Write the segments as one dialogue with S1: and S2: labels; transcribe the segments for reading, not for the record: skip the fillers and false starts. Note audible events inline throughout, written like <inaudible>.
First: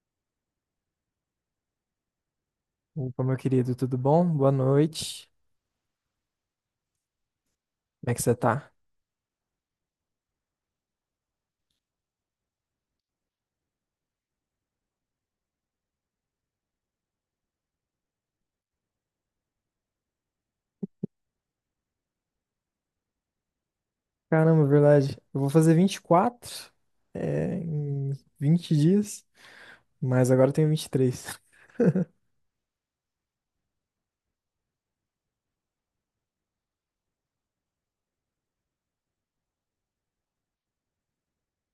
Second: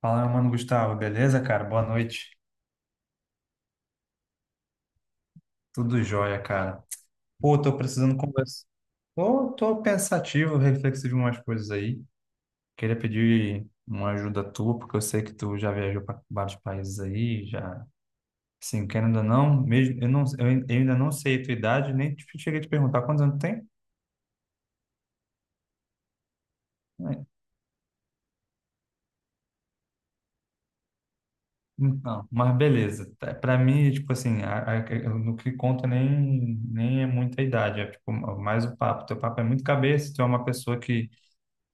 S1: Fala, meu mano Gustavo, beleza, cara? Boa noite.
S2: Opa, meu querido, tudo bom? Boa noite.
S1: Tudo jóia, cara. Pô, tô
S2: Como é
S1: precisando
S2: que você
S1: conversar.
S2: tá?
S1: Tô pensativo, reflexivo em umas coisas aí. Queria pedir uma ajuda tua, porque eu sei que tu já viajou para vários países aí, já. Assim, querendo ou não, mesmo, eu ainda não sei a tua idade, nem te- cheguei a te perguntar quantos anos tu tem.
S2: Caramba, verdade. Eu vou fazer 24,
S1: É,
S2: é, em 20 dias, mas agora eu tenho 23.
S1: então, mas beleza. Tá, pra mim, tipo assim, no que conta nem, nem é muita idade, é tipo, mais o papo. Teu papo é muito cabeça, tu é uma pessoa que...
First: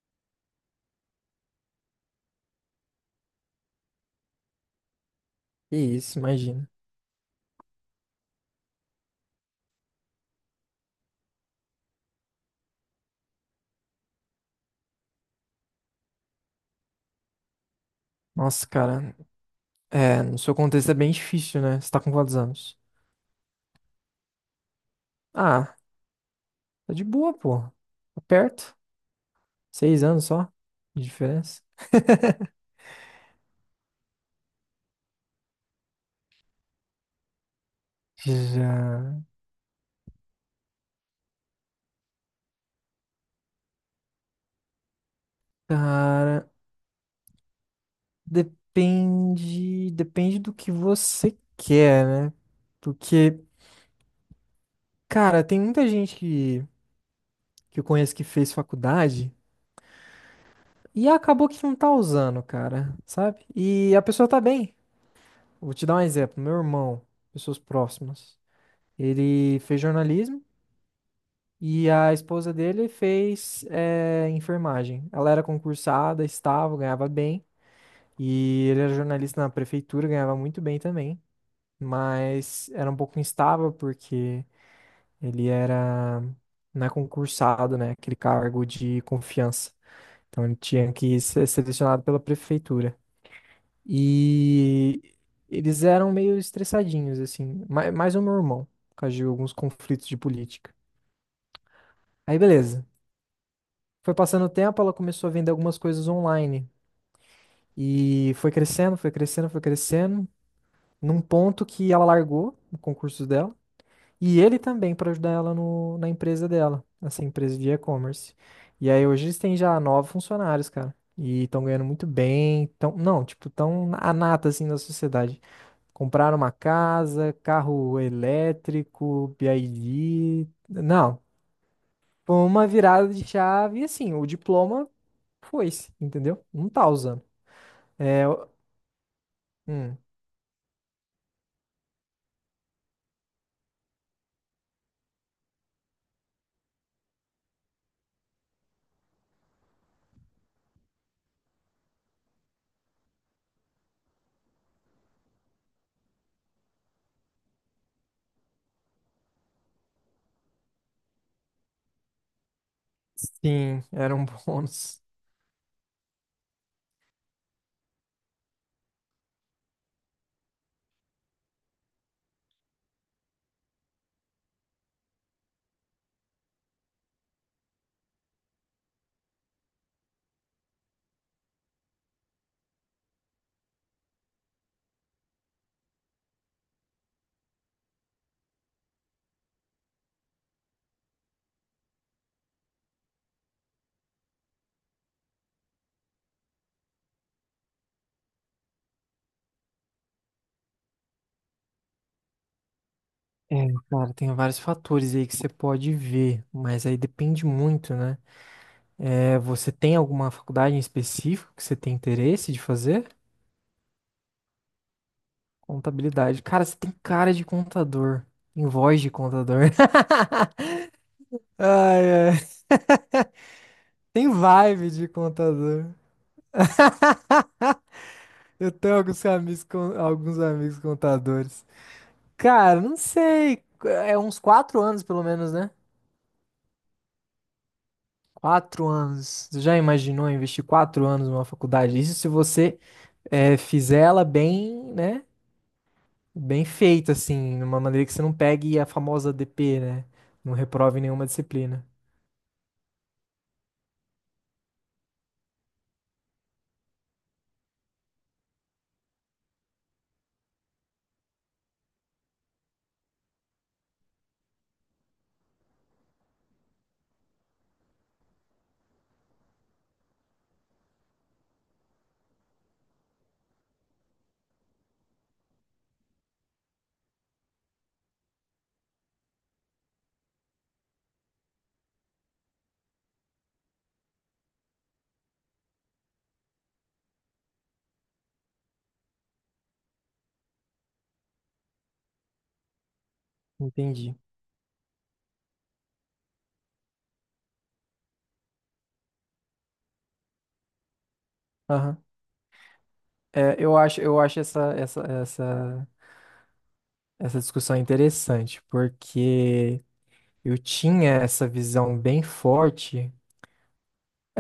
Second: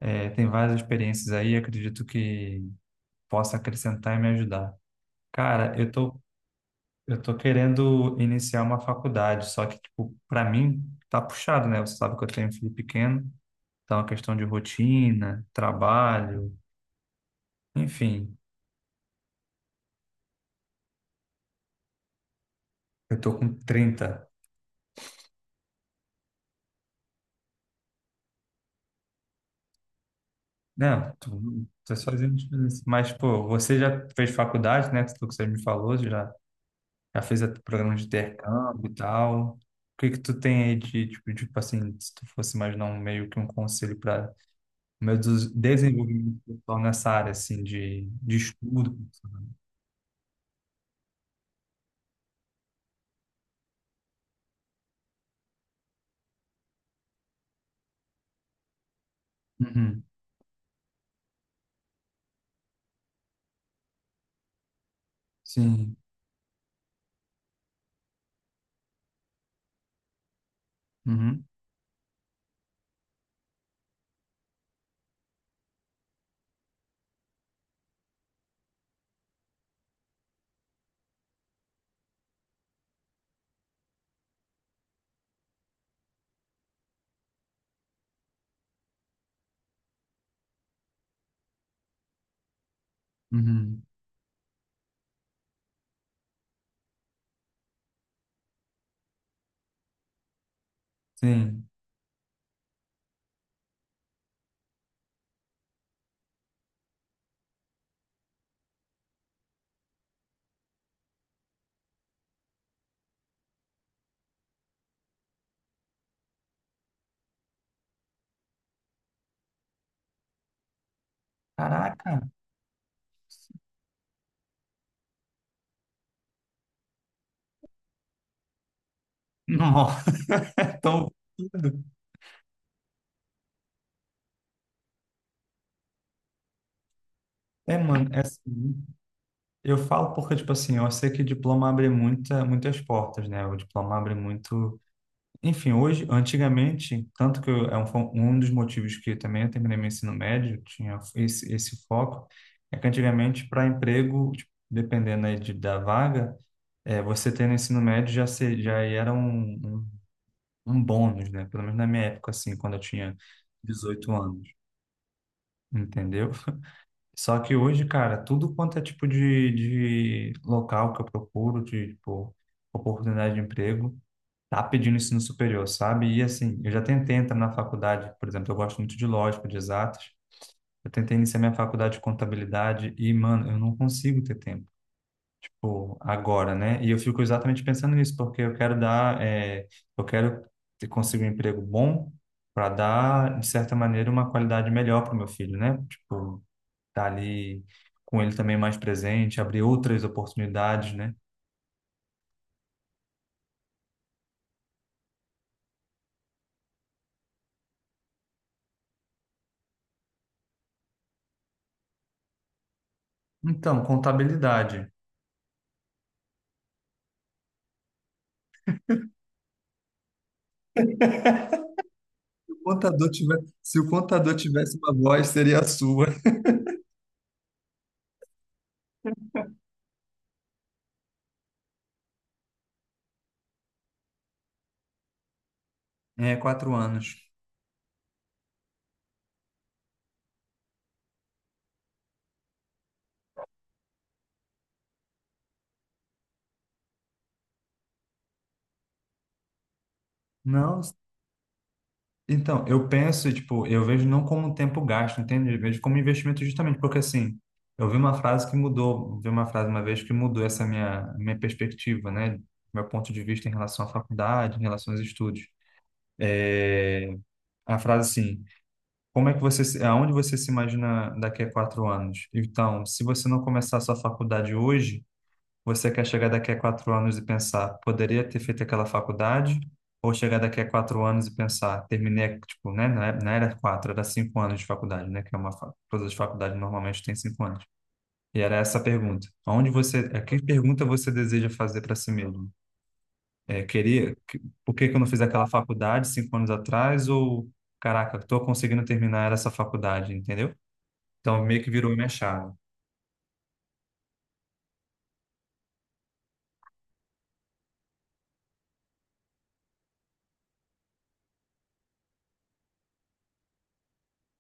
S1: É, tem várias experiências aí, acredito que possa acrescentar e me ajudar. Cara,
S2: Que isso, imagina.
S1: eu tô querendo iniciar uma faculdade, só que, tipo, para mim tá puxado, né? Você sabe que eu tenho um filho pequeno, então a questão de rotina, trabalho, enfim,
S2: Nossa, cara, é, no seu contexto é bem difícil, né? Você tá com quantos anos?
S1: eu tô com 30.
S2: Ah, tá de boa, pô. Tá perto. 6 anos só de
S1: Não,
S2: diferença.
S1: tô sozinho,
S2: <laughs>
S1: mas, pô, você já fez faculdade, né? Tudo que você me falou, você já fez até programa de intercâmbio e
S2: Já.
S1: tal. O que que tu tem aí de, tipo assim, se tu fosse imaginar um meio que um conselho para o meu desenvolvimento
S2: Cara,
S1: pessoal nessa área, assim, de estudo?
S2: depende, depende do que você quer, né? Porque cara, tem muita gente que eu conheço que fez faculdade
S1: Uhum.
S2: e acabou que não tá usando, cara, sabe? E a pessoa tá bem. Vou te dar
S1: Sim.
S2: um exemplo. Meu irmão, pessoas próximas, ele fez jornalismo
S1: Uhum.
S2: e a esposa dele fez enfermagem. Ela era concursada, estava, ganhava bem. E ele era jornalista na prefeitura, ganhava muito bem também. Mas era um pouco instável porque ele era, não é concursado, né? Aquele cargo de confiança. Então ele tinha que ser selecionado pela prefeitura.
S1: Uhum.
S2: E eles eram meio estressadinhos, assim. Mais o meu irmão, por causa de alguns conflitos de política.
S1: Sim.
S2: Aí beleza. Foi passando o tempo, ela começou a vender algumas coisas online. E foi crescendo, foi crescendo, foi crescendo. Num ponto que ela largou o concurso dela. E ele também para ajudar ela no, na empresa dela, essa empresa de e-commerce. E aí hoje eles têm já 9 funcionários, cara. E estão ganhando muito
S1: Caraca!
S2: bem. Tão, não, tipo, estão a nata assim da sociedade. Compraram uma casa, carro elétrico,
S1: Nossa! <laughs>
S2: BYD.
S1: Tão
S2: Não,
S1: tudo.
S2: foi uma virada de chave e assim, o diploma foi-se, entendeu? Não tá usando.
S1: É, mano, é
S2: É,
S1: assim. Eu
S2: hum,
S1: falo porque, tipo assim, eu sei que diploma abre muitas portas, né? O diploma abre muito. Enfim, hoje, antigamente, tanto que eu, é um, fo- um dos motivos que também eu terminei meu ensino médio, tinha esse foco, é que antigamente, para emprego, tipo, dependendo aí da vaga, é, você ter no ensino médio já, se, já era um bônus, né? Pelo menos na minha época, assim, quando eu tinha
S2: sim,
S1: 18
S2: era um <laughs>
S1: anos,
S2: bônus.
S1: entendeu? <laughs> Só que hoje, cara, tudo quanto é tipo de local que eu procuro, de, tipo, oportunidade de emprego, tá pedindo ensino superior, sabe? E assim, eu já tentei entrar na faculdade, por exemplo, eu gosto muito de lógica, de exatas. Eu tentei iniciar minha faculdade de contabilidade e, mano, eu não consigo ter tempo, tipo, agora, né? E eu fico exatamente pensando nisso, porque eu quero dar, eu quero conseguir um emprego bom para dar, de certa maneira, uma qualidade melhor para o meu filho, né? Tipo, tá ali com ele também mais presente, abrir outras oportunidades, né?
S2: É, cara, tem vários fatores aí que você pode ver, mas aí depende muito, né? É, você tem alguma faculdade em específico que você tem interesse de fazer?
S1: Então, contabilidade.
S2: Contabilidade. Cara, você tem cara de contador, tem voz de contador. <laughs> Ai, ai.
S1: contador tiver, Se o
S2: Tem
S1: contador tivesse
S2: vibe
S1: uma
S2: de
S1: voz, seria a
S2: contador.
S1: sua.
S2: Eu tenho alguns amigos, alguns amigos contadores. Cara, não sei, é uns 4 anos pelo menos, né?
S1: É, 4 anos.
S2: 4 anos. Você já imaginou investir 4 anos numa faculdade? Isso se você fizer ela bem, né? Bem feita, assim, de uma maneira que você não pegue a famosa DP, né? Não
S1: Não,
S2: reprove nenhuma disciplina.
S1: então, eu penso, tipo, eu vejo não como um tempo gasto, entende? Eu vejo como investimento justamente, porque assim, eu vi uma frase que mudou, vi uma frase uma vez que mudou essa minha perspectiva, né? Meu ponto de vista em relação à faculdade, em relação aos estudos. É, a frase assim, como é que você, aonde você se imagina daqui a 4 anos? Então, se você não começar a sua faculdade hoje, você quer chegar daqui a 4 anos e pensar, poderia ter feito aquela faculdade? Ou chegar daqui a 4 anos e pensar, terminei, tipo, né? Não era quatro, era 5 anos de faculdade, né? Que é uma, fa- Todas as faculdades normalmente têm 5 anos. E era essa a pergunta. Onde você, que pergunta você deseja fazer para si mesmo? É,
S2: Entendi.
S1: queria, por que que eu não fiz aquela faculdade 5 anos atrás? Ou, caraca, estou conseguindo terminar essa faculdade, entendeu? Então, meio que virou
S2: Aham.
S1: minha chave.
S2: É, eu acho essa discussão interessante, porque eu tinha essa visão bem forte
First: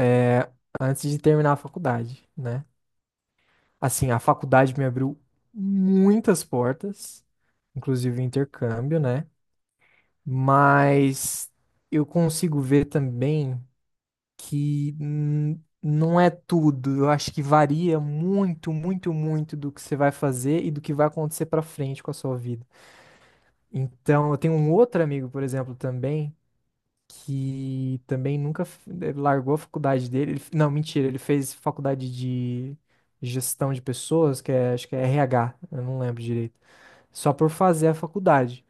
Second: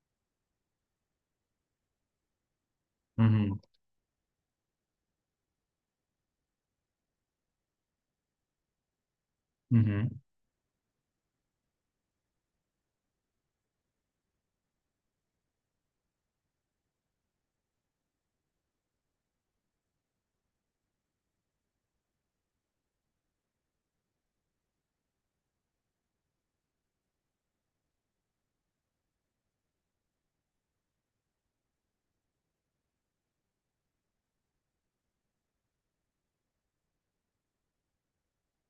S2: é, antes de terminar a faculdade, né?
S1: Uhum,
S2: Assim, a faculdade me abriu muitas portas, inclusive o intercâmbio, né?
S1: uhum,
S2: Mas eu consigo ver também que não é tudo. Eu acho que varia muito, muito, muito do que você vai fazer e do que vai acontecer pra frente com a sua vida. Então, eu tenho um outro amigo, por exemplo, também que também nunca f- eh, largou a faculdade dele. Não, mentira, ele fez faculdade de gestão de pessoas, que é, acho que é RH, eu não lembro direito. Só por fazer a faculdade.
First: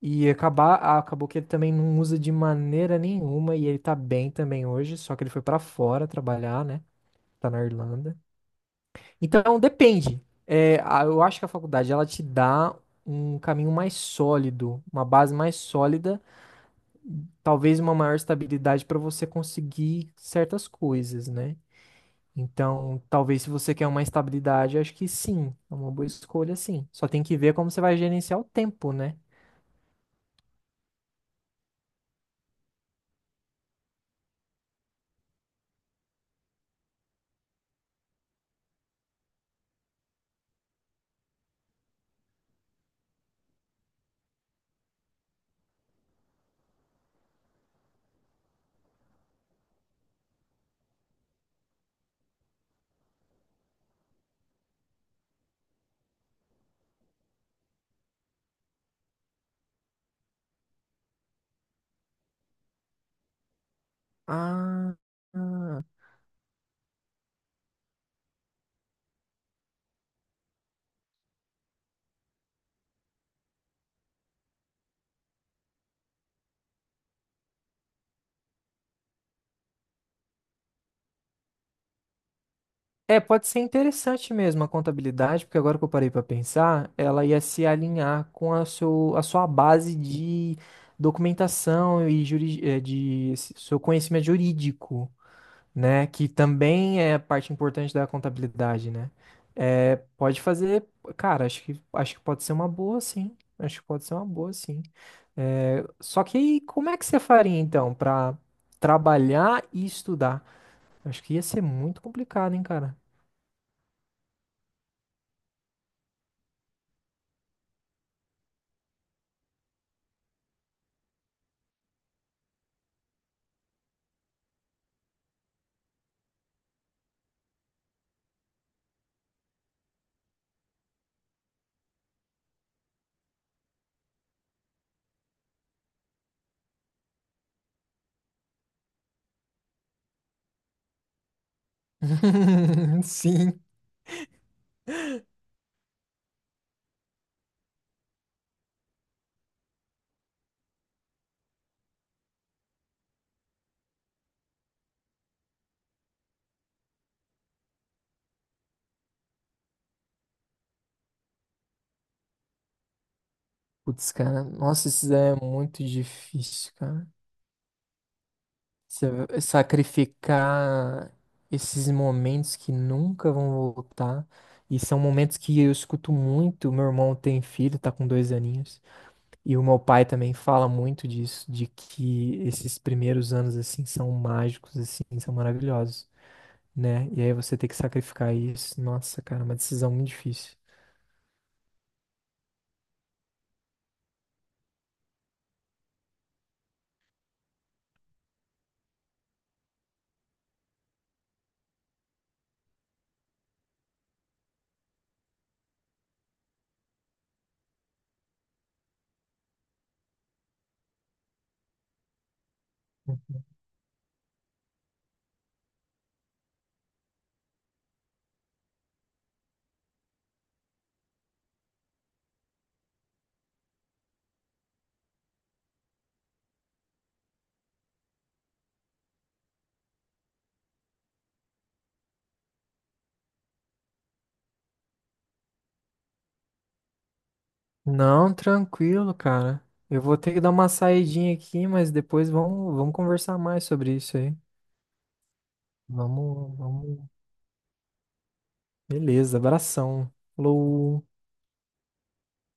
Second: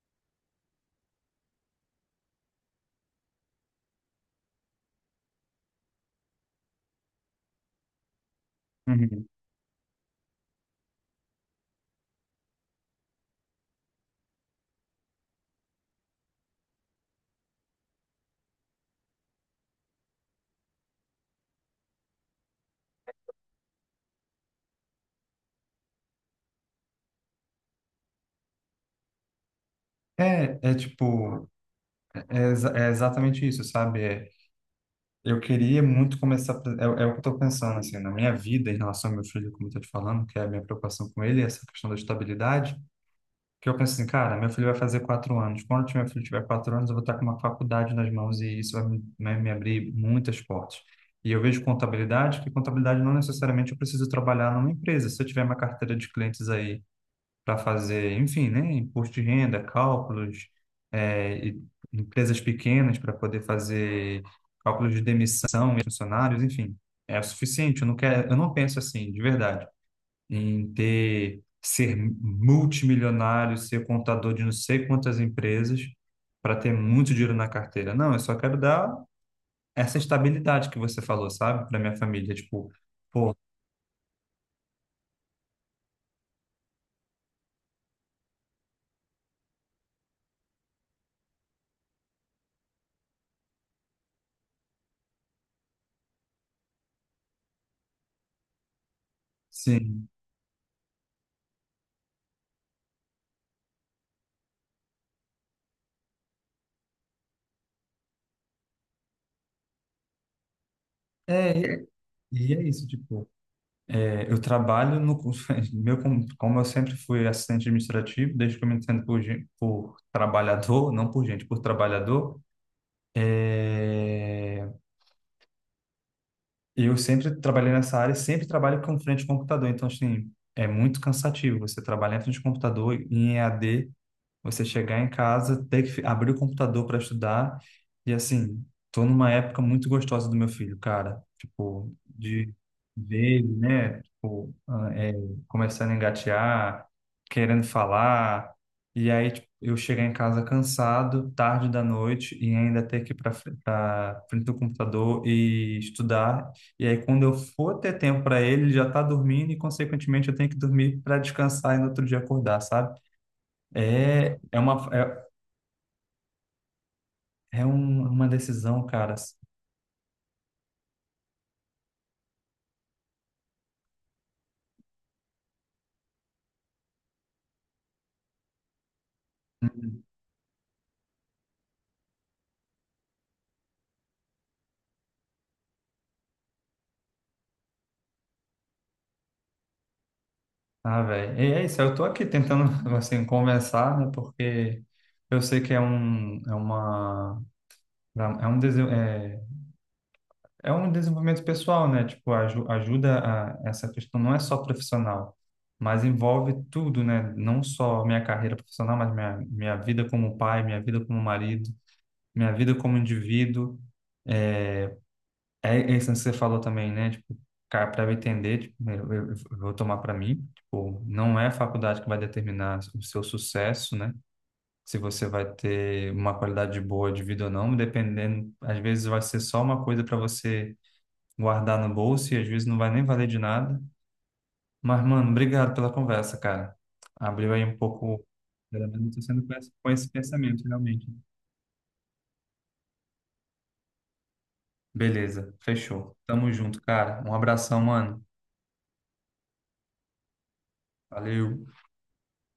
S2: Acabou que ele também não usa de maneira nenhuma e ele tá bem também hoje, só que ele foi pra fora trabalhar, né? Tá na Irlanda.
S1: uhum.
S2: Então, depende. É, eu acho que a faculdade ela te dá um caminho mais sólido, uma base mais sólida talvez uma maior estabilidade para você conseguir certas coisas, né? Então, talvez se você quer uma estabilidade, acho que sim, é uma boa escolha, sim. Só tem que ver como você vai gerenciar o tempo, né?
S1: É, é tipo, é exatamente isso, sabe? É, eu queria muito começar. É o que eu estou pensando, assim, na minha vida em relação ao meu filho, como eu estou te falando, que é a minha preocupação com ele, essa questão da estabilidade. Que eu penso assim, cara, meu filho vai fazer 4 anos. Quando meu filho tiver 4 anos, eu vou estar com uma faculdade nas mãos e isso vai me abrir muitas portas. E eu vejo contabilidade, que contabilidade não necessariamente eu preciso trabalhar numa empresa. Se eu tiver uma carteira de clientes aí para fazer, enfim, né, imposto de renda, cálculos, e empresas pequenas para poder fazer cálculos
S2: Ah,
S1: de demissão e
S2: ah.
S1: funcionários, enfim, é o suficiente. Eu não quero, eu não penso assim, de verdade, ser multimilionário, ser contador de não sei quantas empresas para ter muito dinheiro na carteira. Não, eu só quero dar essa estabilidade que você falou, sabe, para minha família, tipo,
S2: É,
S1: pô,
S2: pode ser interessante mesmo a contabilidade, porque agora que eu parei para pensar, ela ia se alinhar com a sua base de documentação e de seu conhecimento jurídico. Né? Que também é parte importante da contabilidade, né? É,
S1: sim.
S2: pode fazer, cara, acho que pode ser uma boa, sim. Acho que pode ser uma boa, sim. É, só que aí, como é que você faria, então, pra trabalhar e estudar? Acho que ia
S1: É,
S2: ser
S1: e é,
S2: muito
S1: e
S2: complicado,
S1: é
S2: hein,
S1: isso,
S2: cara?
S1: tipo, é, eu trabalho no <laughs> como eu sempre fui assistente administrativo, desde que eu me entendo por, por trabalhador, não por gente, por trabalhador. é, eu sempre trabalhei nessa área, e sempre trabalho com frente de computador, então assim é muito cansativo. Você trabalhar em frente de computador em EAD, você chegar em casa, ter que abrir o computador para estudar. E assim, tô numa época muito gostosa do meu filho, cara. Tipo, de
S2: <laughs>
S1: ver ele,
S2: Sim.
S1: né? Tipo, começando a engatear, querendo falar. E aí, tipo, eu chegar em casa cansado, tarde da noite, e ainda ter que ir para frente do computador e estudar. E aí, quando eu for ter tempo para ele, ele já tá dormindo e, consequentemente, eu tenho que dormir para descansar e no outro dia acordar, sabe?
S2: Putz,
S1: É,
S2: cara,
S1: é
S2: nossa,
S1: uma,
S2: isso
S1: é,
S2: é muito difícil, cara.
S1: é uma decisão,
S2: Você
S1: cara, assim.
S2: sacrificar esses momentos que nunca vão voltar. E são momentos que eu escuto muito. Meu irmão tem filho, tá com 2 aninhos. E o meu
S1: Uhum.
S2: pai também fala muito disso, de que esses primeiros anos, assim, são mágicos, assim, são maravilhosos, né? E aí você tem que sacrificar isso. Nossa, cara, é uma decisão muito difícil.
S1: Ah, velho. E é isso, eu tô aqui tentando, <laughs> assim, conversar, né? Porque eu sei que é um, é uma, é um, dese- é um desenvolvimento pessoal, né? Tipo, ajuda essa questão não é só profissional, mas envolve tudo, né? Não só minha carreira profissional, mas minha vida como pai, minha vida como marido, minha vida como
S2: Uhum.
S1: indivíduo. É, é isso que você falou também, né? Tipo, cara, para eu entender, tipo, eu vou tomar para mim, tipo, não é a faculdade que vai determinar o seu sucesso, né? Se você vai ter uma qualidade boa de vida ou não, dependendo, às vezes vai ser só uma coisa para você guardar no bolso e às vezes não vai nem valer de nada. Mas, mano, obrigado pela conversa, cara. Abriu aí um pouco,
S2: Não,
S1: pelo menos eu
S2: tranquilo,
S1: tô sendo com
S2: cara.
S1: esse
S2: Eu vou ter que dar
S1: pensamento,
S2: uma
S1: realmente.
S2: saidinha aqui, mas depois vamos conversar mais sobre isso aí.
S1: Beleza, fechou. Tamo
S2: Vamos,
S1: junto,
S2: vamos
S1: cara. Um abração, mano.
S2: beleza, abração. Falou.
S1: Valeu.